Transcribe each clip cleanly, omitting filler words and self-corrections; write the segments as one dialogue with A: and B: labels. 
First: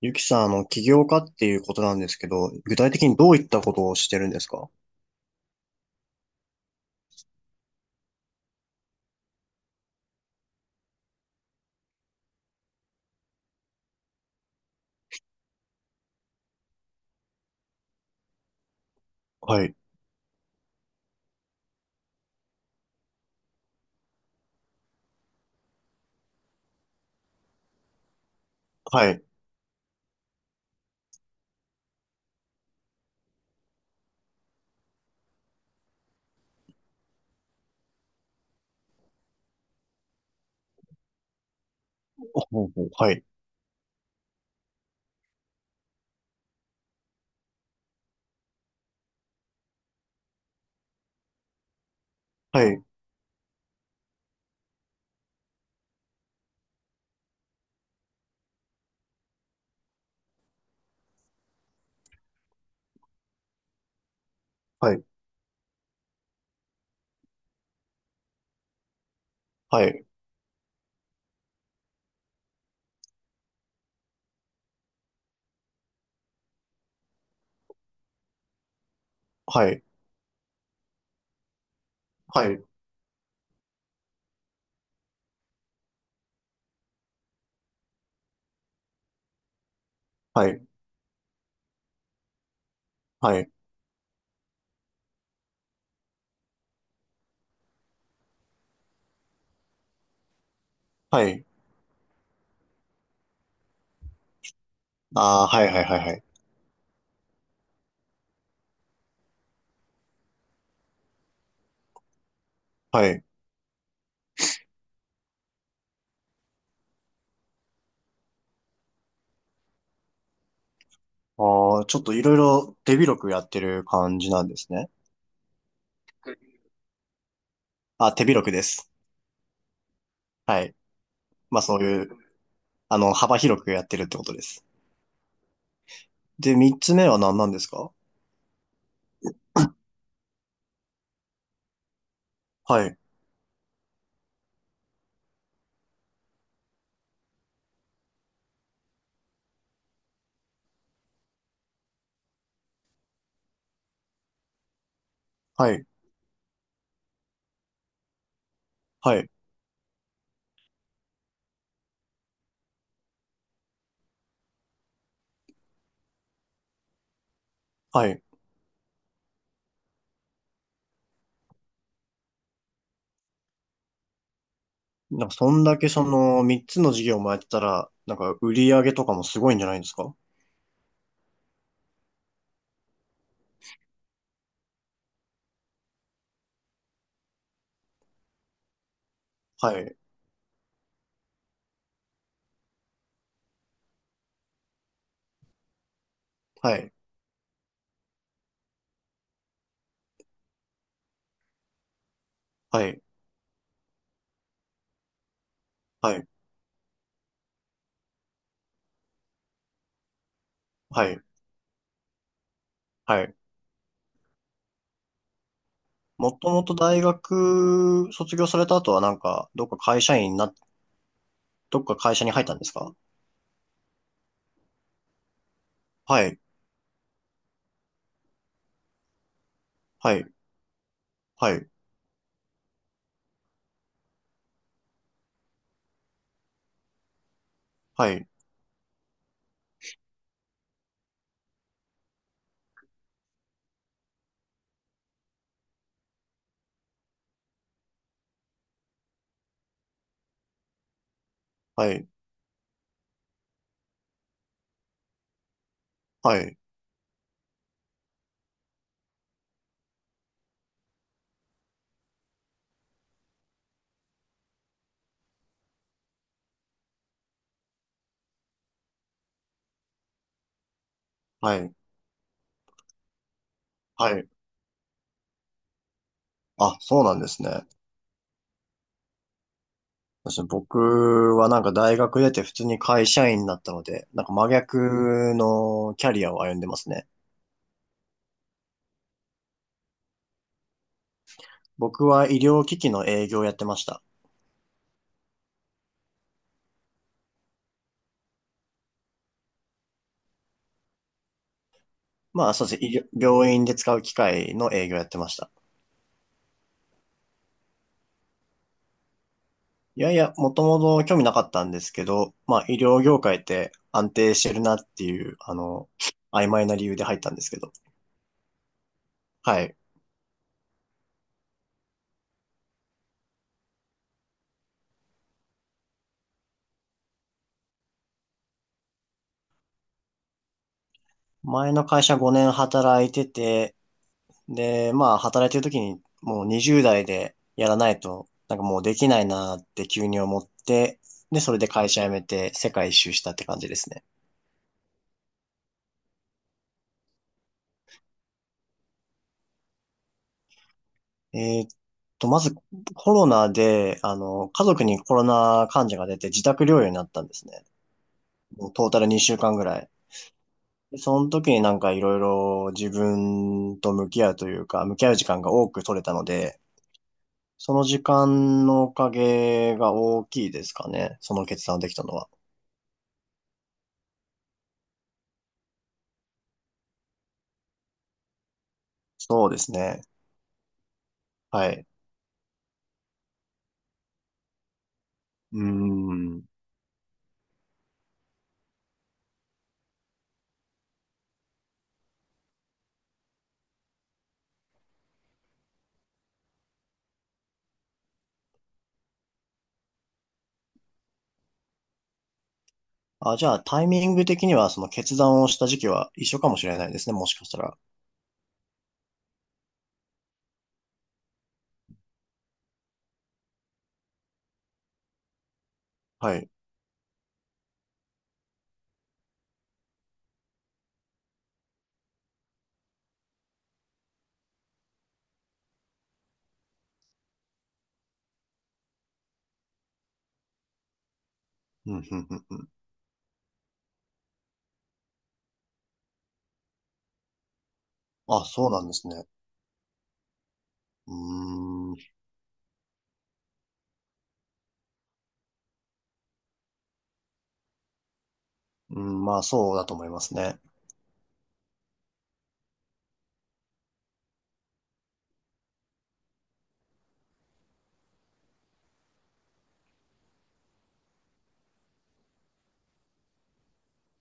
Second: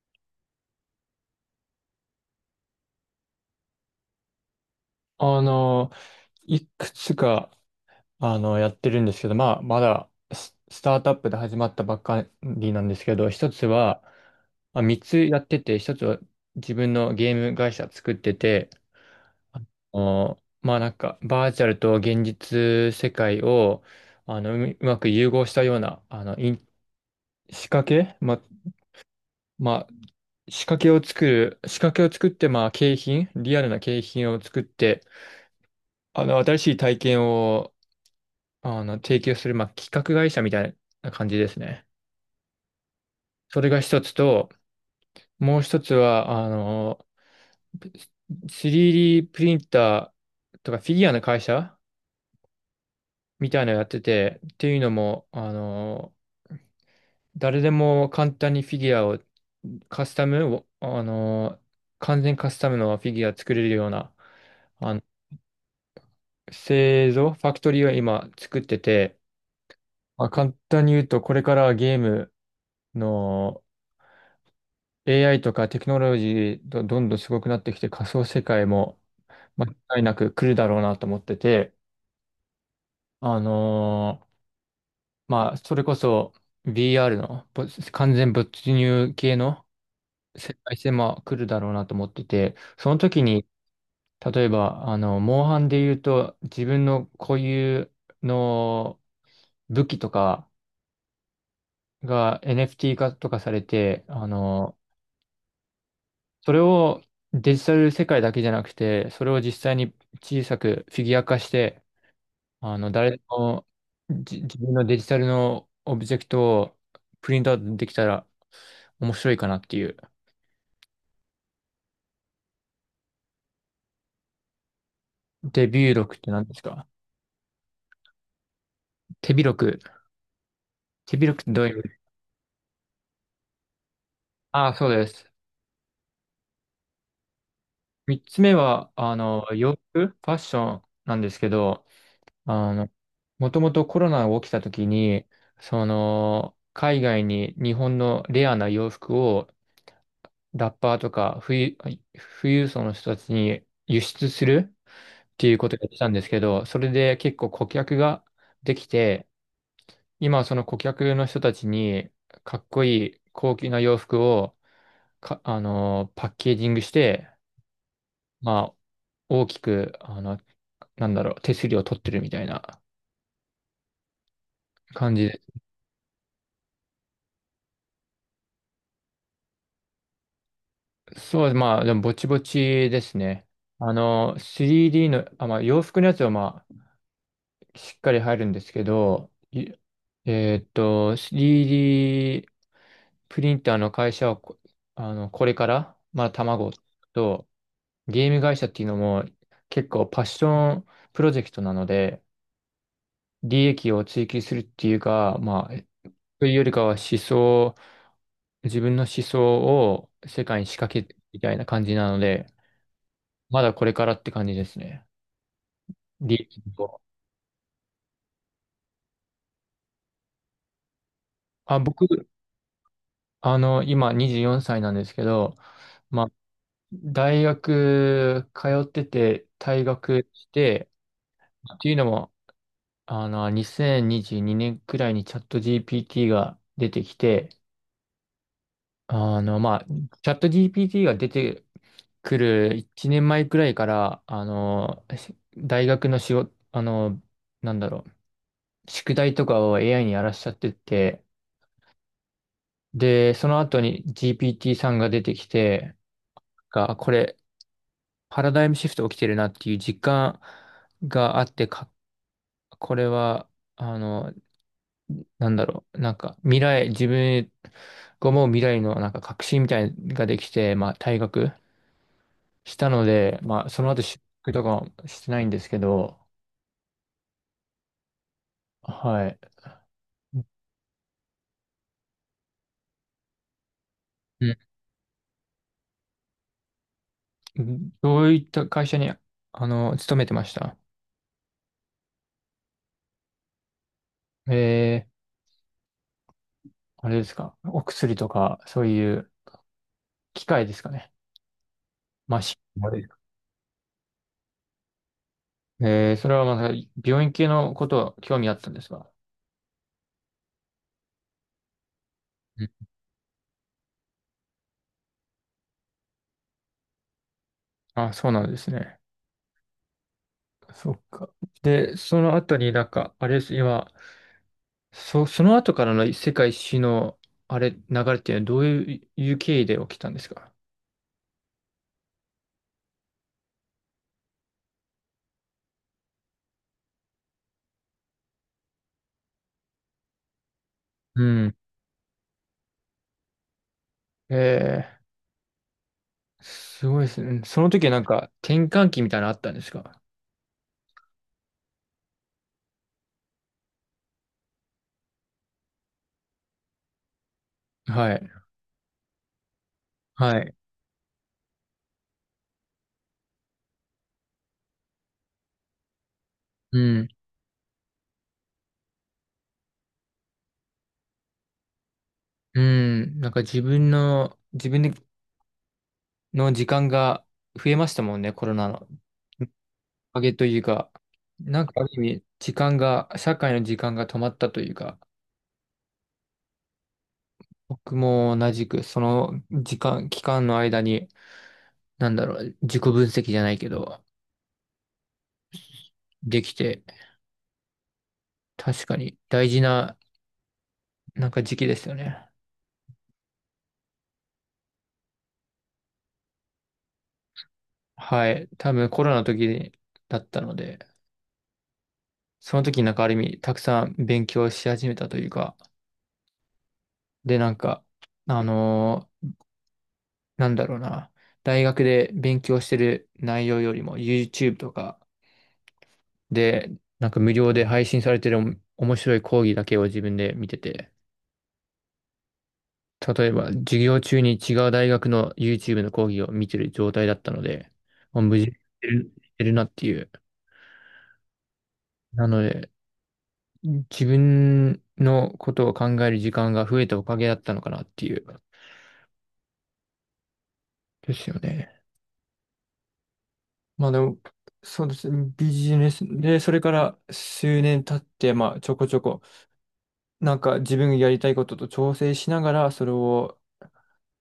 A: ゆきさん、起業家っていうことなんですけど、具体的にどういったことをしてるんですか？
B: あの、いくつか、やってるんですけど、まあ、まだスタートアップで始まったばっかりなんですけど、一つは、まあ、三つやってて、一つは自分のゲーム会社作ってて、あ
A: はい。
B: まあなんか、バーチャルと現実世界を、うまく融合したような、仕掛けま、
A: はい。
B: まあ、仕掛けを作って、まあ、リアルな景品を作って、新しい体験を提供する、まあ、企画会社みたいな感じですね。
A: ほうほう、はい。
B: それが一つと、もう一つは、3D プリンターとかフィギュアの会社
A: はい。
B: みたいなのやってて、っていうのも、誰でも簡単にフィギュアをカスタムを、完全カスタムのフィギュア作れるような、
A: は
B: あの、
A: い。
B: ファクトリーを今作ってて、
A: はい。
B: まあ、簡単に言うと、これからはゲームの、AI とかテクノロジーどんどんすごくなってきて仮想世界も間
A: はい。
B: 違いなく来るだろうなと思ってて、
A: はい。
B: あのーまあ、それこそ VR 完全没入系の
A: は
B: 世
A: い。
B: 界線も来るだろうなと思ってて、その時
A: は
B: に、
A: い。
B: 例えば、モンハンで言うと自分の固有の武器とか
A: はい。
B: が NFT 化とかされて、
A: ああ、はい、はい、はい、はい。
B: それをデジタル世界だけじゃなくて、それを実際に小さくフィギュア化して、
A: は
B: 誰で
A: い。
B: も自分のデジタルのオブジェクトをプリントアウトできたら面白いかなっていう。
A: ああ、ちょっといろいろ手広くやってる感じなんですね。
B: デビュー録って何ですか？
A: あ、手広くです。
B: 手広く。
A: はい。
B: 手広くって
A: ま
B: ど
A: あ、
B: ういう
A: そ
B: 意
A: う
B: 味？
A: いう、幅広くやってるってことです。
B: ああ、そうです。
A: で、三つ目は何なんですか？
B: 三つ目は、ファッションなんですけど、あ
A: は
B: の、
A: い。
B: もともとコロナが起きた時に、その、海外に日本のレアな洋服をラッパーとか富裕層の人たちに輸出するっていうこ
A: は
B: とをや
A: い。
B: ってたんですけど、それで結構顧客ができ
A: は
B: て、
A: い。
B: 今はその顧客の人たちにかっこいい高級な洋服をパッケージングして、
A: はい。
B: まあ、大きく、なんだろう、手すりを取ってるみたいな感じ
A: なんか、
B: で。
A: そんだけその3つの事業もやってたら、なんか、売り上げとかもすごいんじゃないんですか？
B: そうです、まあ、でもぼちぼちですね。3D の、あ、まあ、洋服のやつはまあ、しっかり入るんですけど、
A: はい。
B: 3D プリンターの会社をこれから、まあ、卵
A: はい。
B: と、ゲーム会社っていうのも結構パッションプロジェクトなので、
A: はい。
B: 利益を追求するっていうか、まあ、
A: はい。
B: というよりかは自分の思想を世界に仕掛
A: は
B: ける
A: い。
B: みたいな感じなので、
A: はい。
B: まだこれからって感じですね。
A: も
B: 利
A: と
B: 益
A: もと
B: を。
A: 大学卒業された後はなんか、どっか会社員にな、
B: あ、
A: どっか会社
B: 僕、
A: に入ったんですか？
B: 今24歳なんですけど、
A: は
B: まあ
A: い。
B: 大学通ってて退
A: はい。
B: 学して、
A: はい。
B: っていうのも、2022年くらいにチャット GPT が出てきて、
A: はい。
B: まあ、チャット GPT が出てくる1年前くらいから、大学の仕事、なんだろう、宿題とかを AI にやらしちゃってて、
A: はい。
B: で、その後に GPT さんが出てきて、
A: はい。
B: これ、パラダイムシフト起きてるなっていう実感があって、これは、あの、なんだろう、なんか未来、自分が思う未来のなんか確信みたいなのができて、まあ退学
A: はい。
B: したので、まあその後
A: は
B: 就
A: い。
B: 職とかはしてないんですけど、
A: あ、そうなんですね。
B: はい。
A: 僕はなんか大学出て普通に会社員になったので、なんか真
B: う
A: 逆のキャリアを歩んでますね。
B: ん。どういった会社に、勤めてました？
A: 僕は医療機器の営業をやってました。
B: えー、あれですか？お薬とか、そういう機械ですかね。マ
A: まあ、
B: シ
A: そうです
B: ン。
A: ね。医療病院で使う機械の営業やってました。
B: ええー、それはまた病院系のことは興味あったんですか？
A: いやいや、もともと興味なかったんですけど、ま
B: う
A: あ、
B: ん。
A: 医療業界って安定してるなっていう、曖昧な理由で入ったんですけど。
B: あ、そうなんですね。
A: はい。
B: そっか。で、その後になんか、あれです、今、その後からの世界史の、あれ、流れっていうのはどういう経緯で起きたんですか？
A: 前の会社5年働いてて、で、まあ、働いてる時にもう20代でやらないと、なんかもうできないなって急に思って、
B: う
A: で、そ
B: ん。
A: れで会社辞めて世界一周したって感じですね。
B: ええ、すごいですね。その時はなんか、転換期みたいなのあったんですか？
A: えーっまずコロナで、家族にコロナ患者が出て自宅療養になったんですね。
B: はい。
A: もうトータル2週間ぐらい。
B: はい。
A: でその時になんかいろいろ自分と向き合うというか、向き合う時間が多く取れたので、
B: うん。
A: その時間のおかげが大きいですかね。その決断をできたのは。
B: うん。なんか自分の時間が増えましたもんね、コロナの。
A: そうですね。
B: おかげというか、なん
A: は
B: かあ
A: い。
B: る意味、時間が、社会の時間が止まったというか、
A: うーん。
B: 僕も同じく、その時間、期間の間に、なんだろう、自己分析じゃないけど、できて、確かに大事な、なんか時期ですよね。
A: あ、じゃあタイミング的にはその決断をした時期は一緒かもしれないですね。もしかしたら。
B: はい。多分コロナの時だったので、その時なんかある意味、たくさん勉強し始めたというか、
A: はい。
B: で、なんか、あのーなんだろうな、大学で勉強してる内容よりも、YouTube とかで、なんか無料で配信されてる面白い講義だけを自分で見てて、
A: うん、うん、うん、うん。
B: 例えば、授業中に違う大学の YouTube の講義を見てる状態だったので、もう無
A: あ、
B: 事に
A: そうなんですね。
B: してるなっていう。
A: うーん、う
B: なので、自分のことを考える時間が増えたおかげだったのかなっていう。
A: ん、まあそうだと思いますね。
B: ですよね。まあでも、そうですね。ビジネスで、それから数年経って、まあちょこちょこ、なんか自分がやりたいことと調整しながら、それを、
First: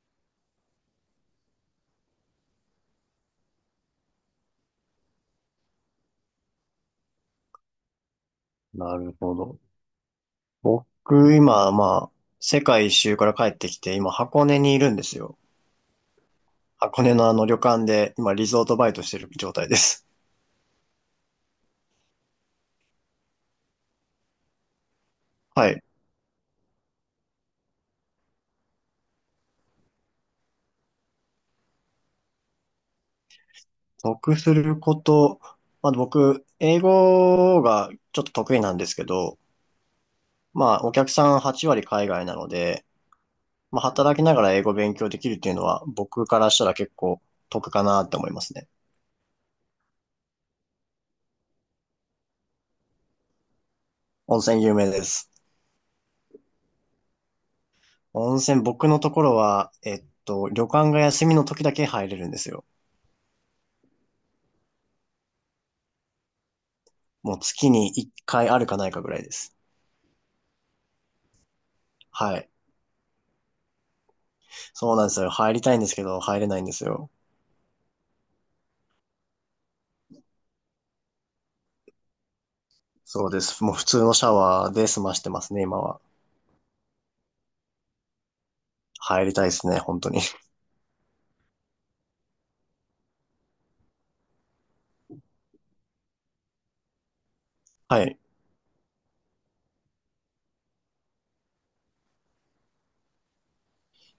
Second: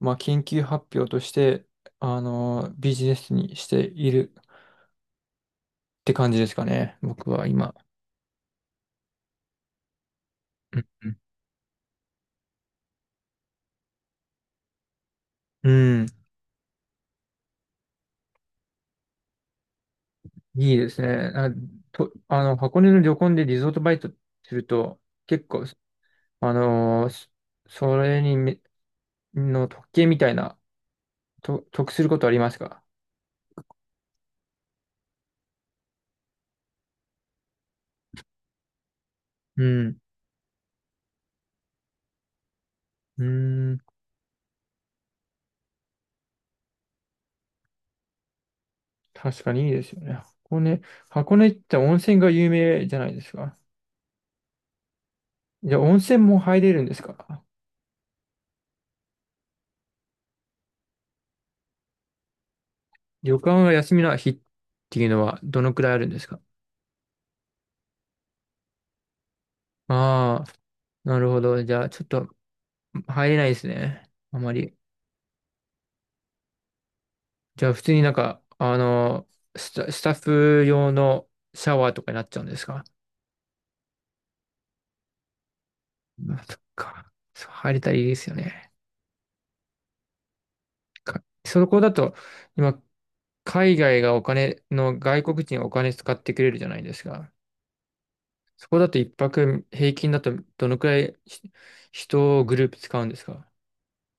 B: まあ研究発表として、ビジネスにしている。って感じですかね。僕は今。
A: なるほど。
B: うん。
A: 僕、今、まあ、世界一周から帰ってきて、今、箱根にいるんですよ。
B: うん。うん。
A: 箱根のあの旅館で、今、リゾートバイトしてる状態です。
B: いいですね。あと、箱根の旅行でリゾートバイトすると、結 構、
A: はい。
B: そそれにめ、の特権みたいな、得することありますか？
A: 得すること、まあ僕、英語がちょっと得意なんですけど、
B: うん。
A: まあ、お客さん8割海外なので、
B: う
A: ま
B: ん。
A: あ、働きながら英語勉強できるっていうのは、僕からしたら結構得かなって思いますね。
B: 確かにいいですよね。箱根って温泉が有名じゃないですか。
A: 温泉有名です。
B: じゃあ温泉も入れるんですか？
A: 温泉、僕のところは、旅館が休みの時だけ入れるんですよ。
B: 旅館が休みの日っていうのはどのくらいあるんですか？
A: もう月に1回あるかないかぐらいです。
B: ああー、なるほど。じゃあちょっと
A: はい。
B: 入れないですね。あまり。
A: そうなんですよ。入りたいんですけど、入れないんですよ。
B: じゃあ普通になんか、スタッフ用のシャワーとかになっちゃうんですか？
A: そうです。もう普通のシャワーで済ましてますね、今は。
B: あ、そっか。そう、入れたらいいですよね。
A: 入りたいですね、本当に。
B: そこだと、今、海外がお金の、外国人がお金使ってくれるじゃないですか。
A: はい。
B: そこだと一泊平均だとどのくらい人をグループ使うんですか？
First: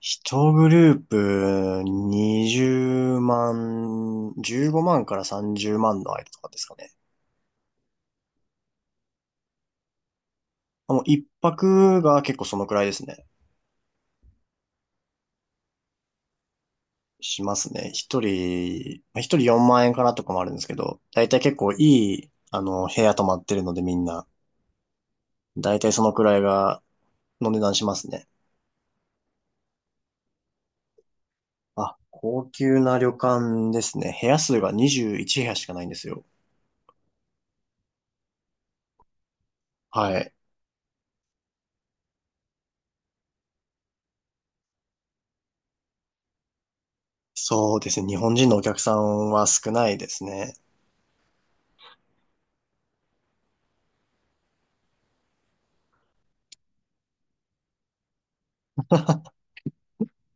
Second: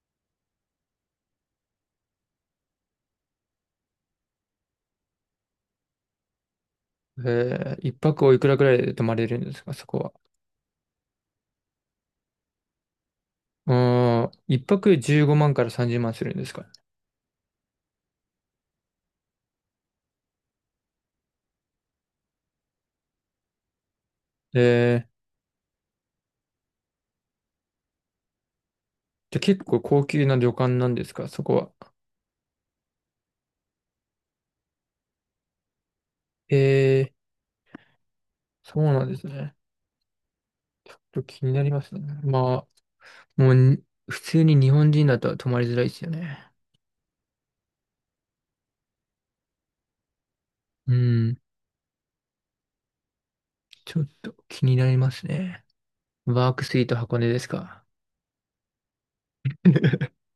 A: 一グループ20万、15万から30万の間とかですかね。
B: えー、一泊おいくらくらいで泊まれるんですか、そこは？
A: もう一泊が結構そのくらいですね。
B: うーん、一泊15万から30万するんですか？
A: しますね。一人、まあ一人4万円かなとかもあるんですけど、だいたい結構いい、部屋泊まってるのでみんな、
B: えー、
A: だいたいそのくらいが、の値段しますね。
B: じゃあ結構高級な旅館なんですか、そこは？
A: あ、高級な旅館ですね。部屋数が21部屋しかないんですよ。
B: ええ、そうなんですね。
A: はい。
B: ちょっと気になりますね。まあ、もうに普通に日本人だと泊まりづらいですよね。
A: そうですね。日本人のお客さんは少ないですね。
B: うん、ちょっと気になりますね。ワークスイート箱根ですか？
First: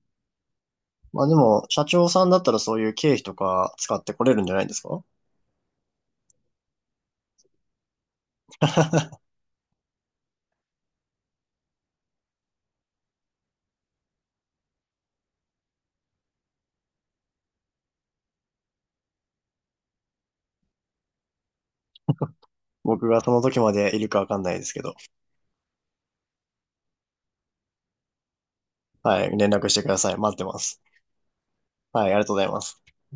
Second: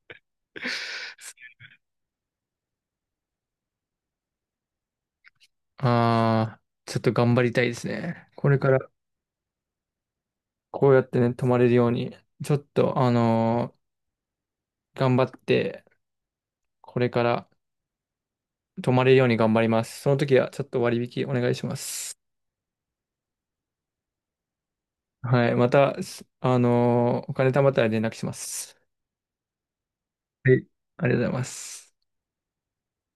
A: まあでも、社長さんだったらそういう経費とか使ってこれるんじゃないですか？
B: ああ、ちょっと頑張りたいですね。これからこうやってね、泊まれるように、ちょっと、頑張って、これから泊まれるように頑張ります。その時はちょっと割引お願いします。
A: 僕がその時までいるかわかんないですけど。
B: はい。また、お金貯まったら連絡します。
A: はい。連絡してください。待って
B: は
A: ま
B: い。
A: す。
B: ありがとうございます。
A: はい。ありがとうございます。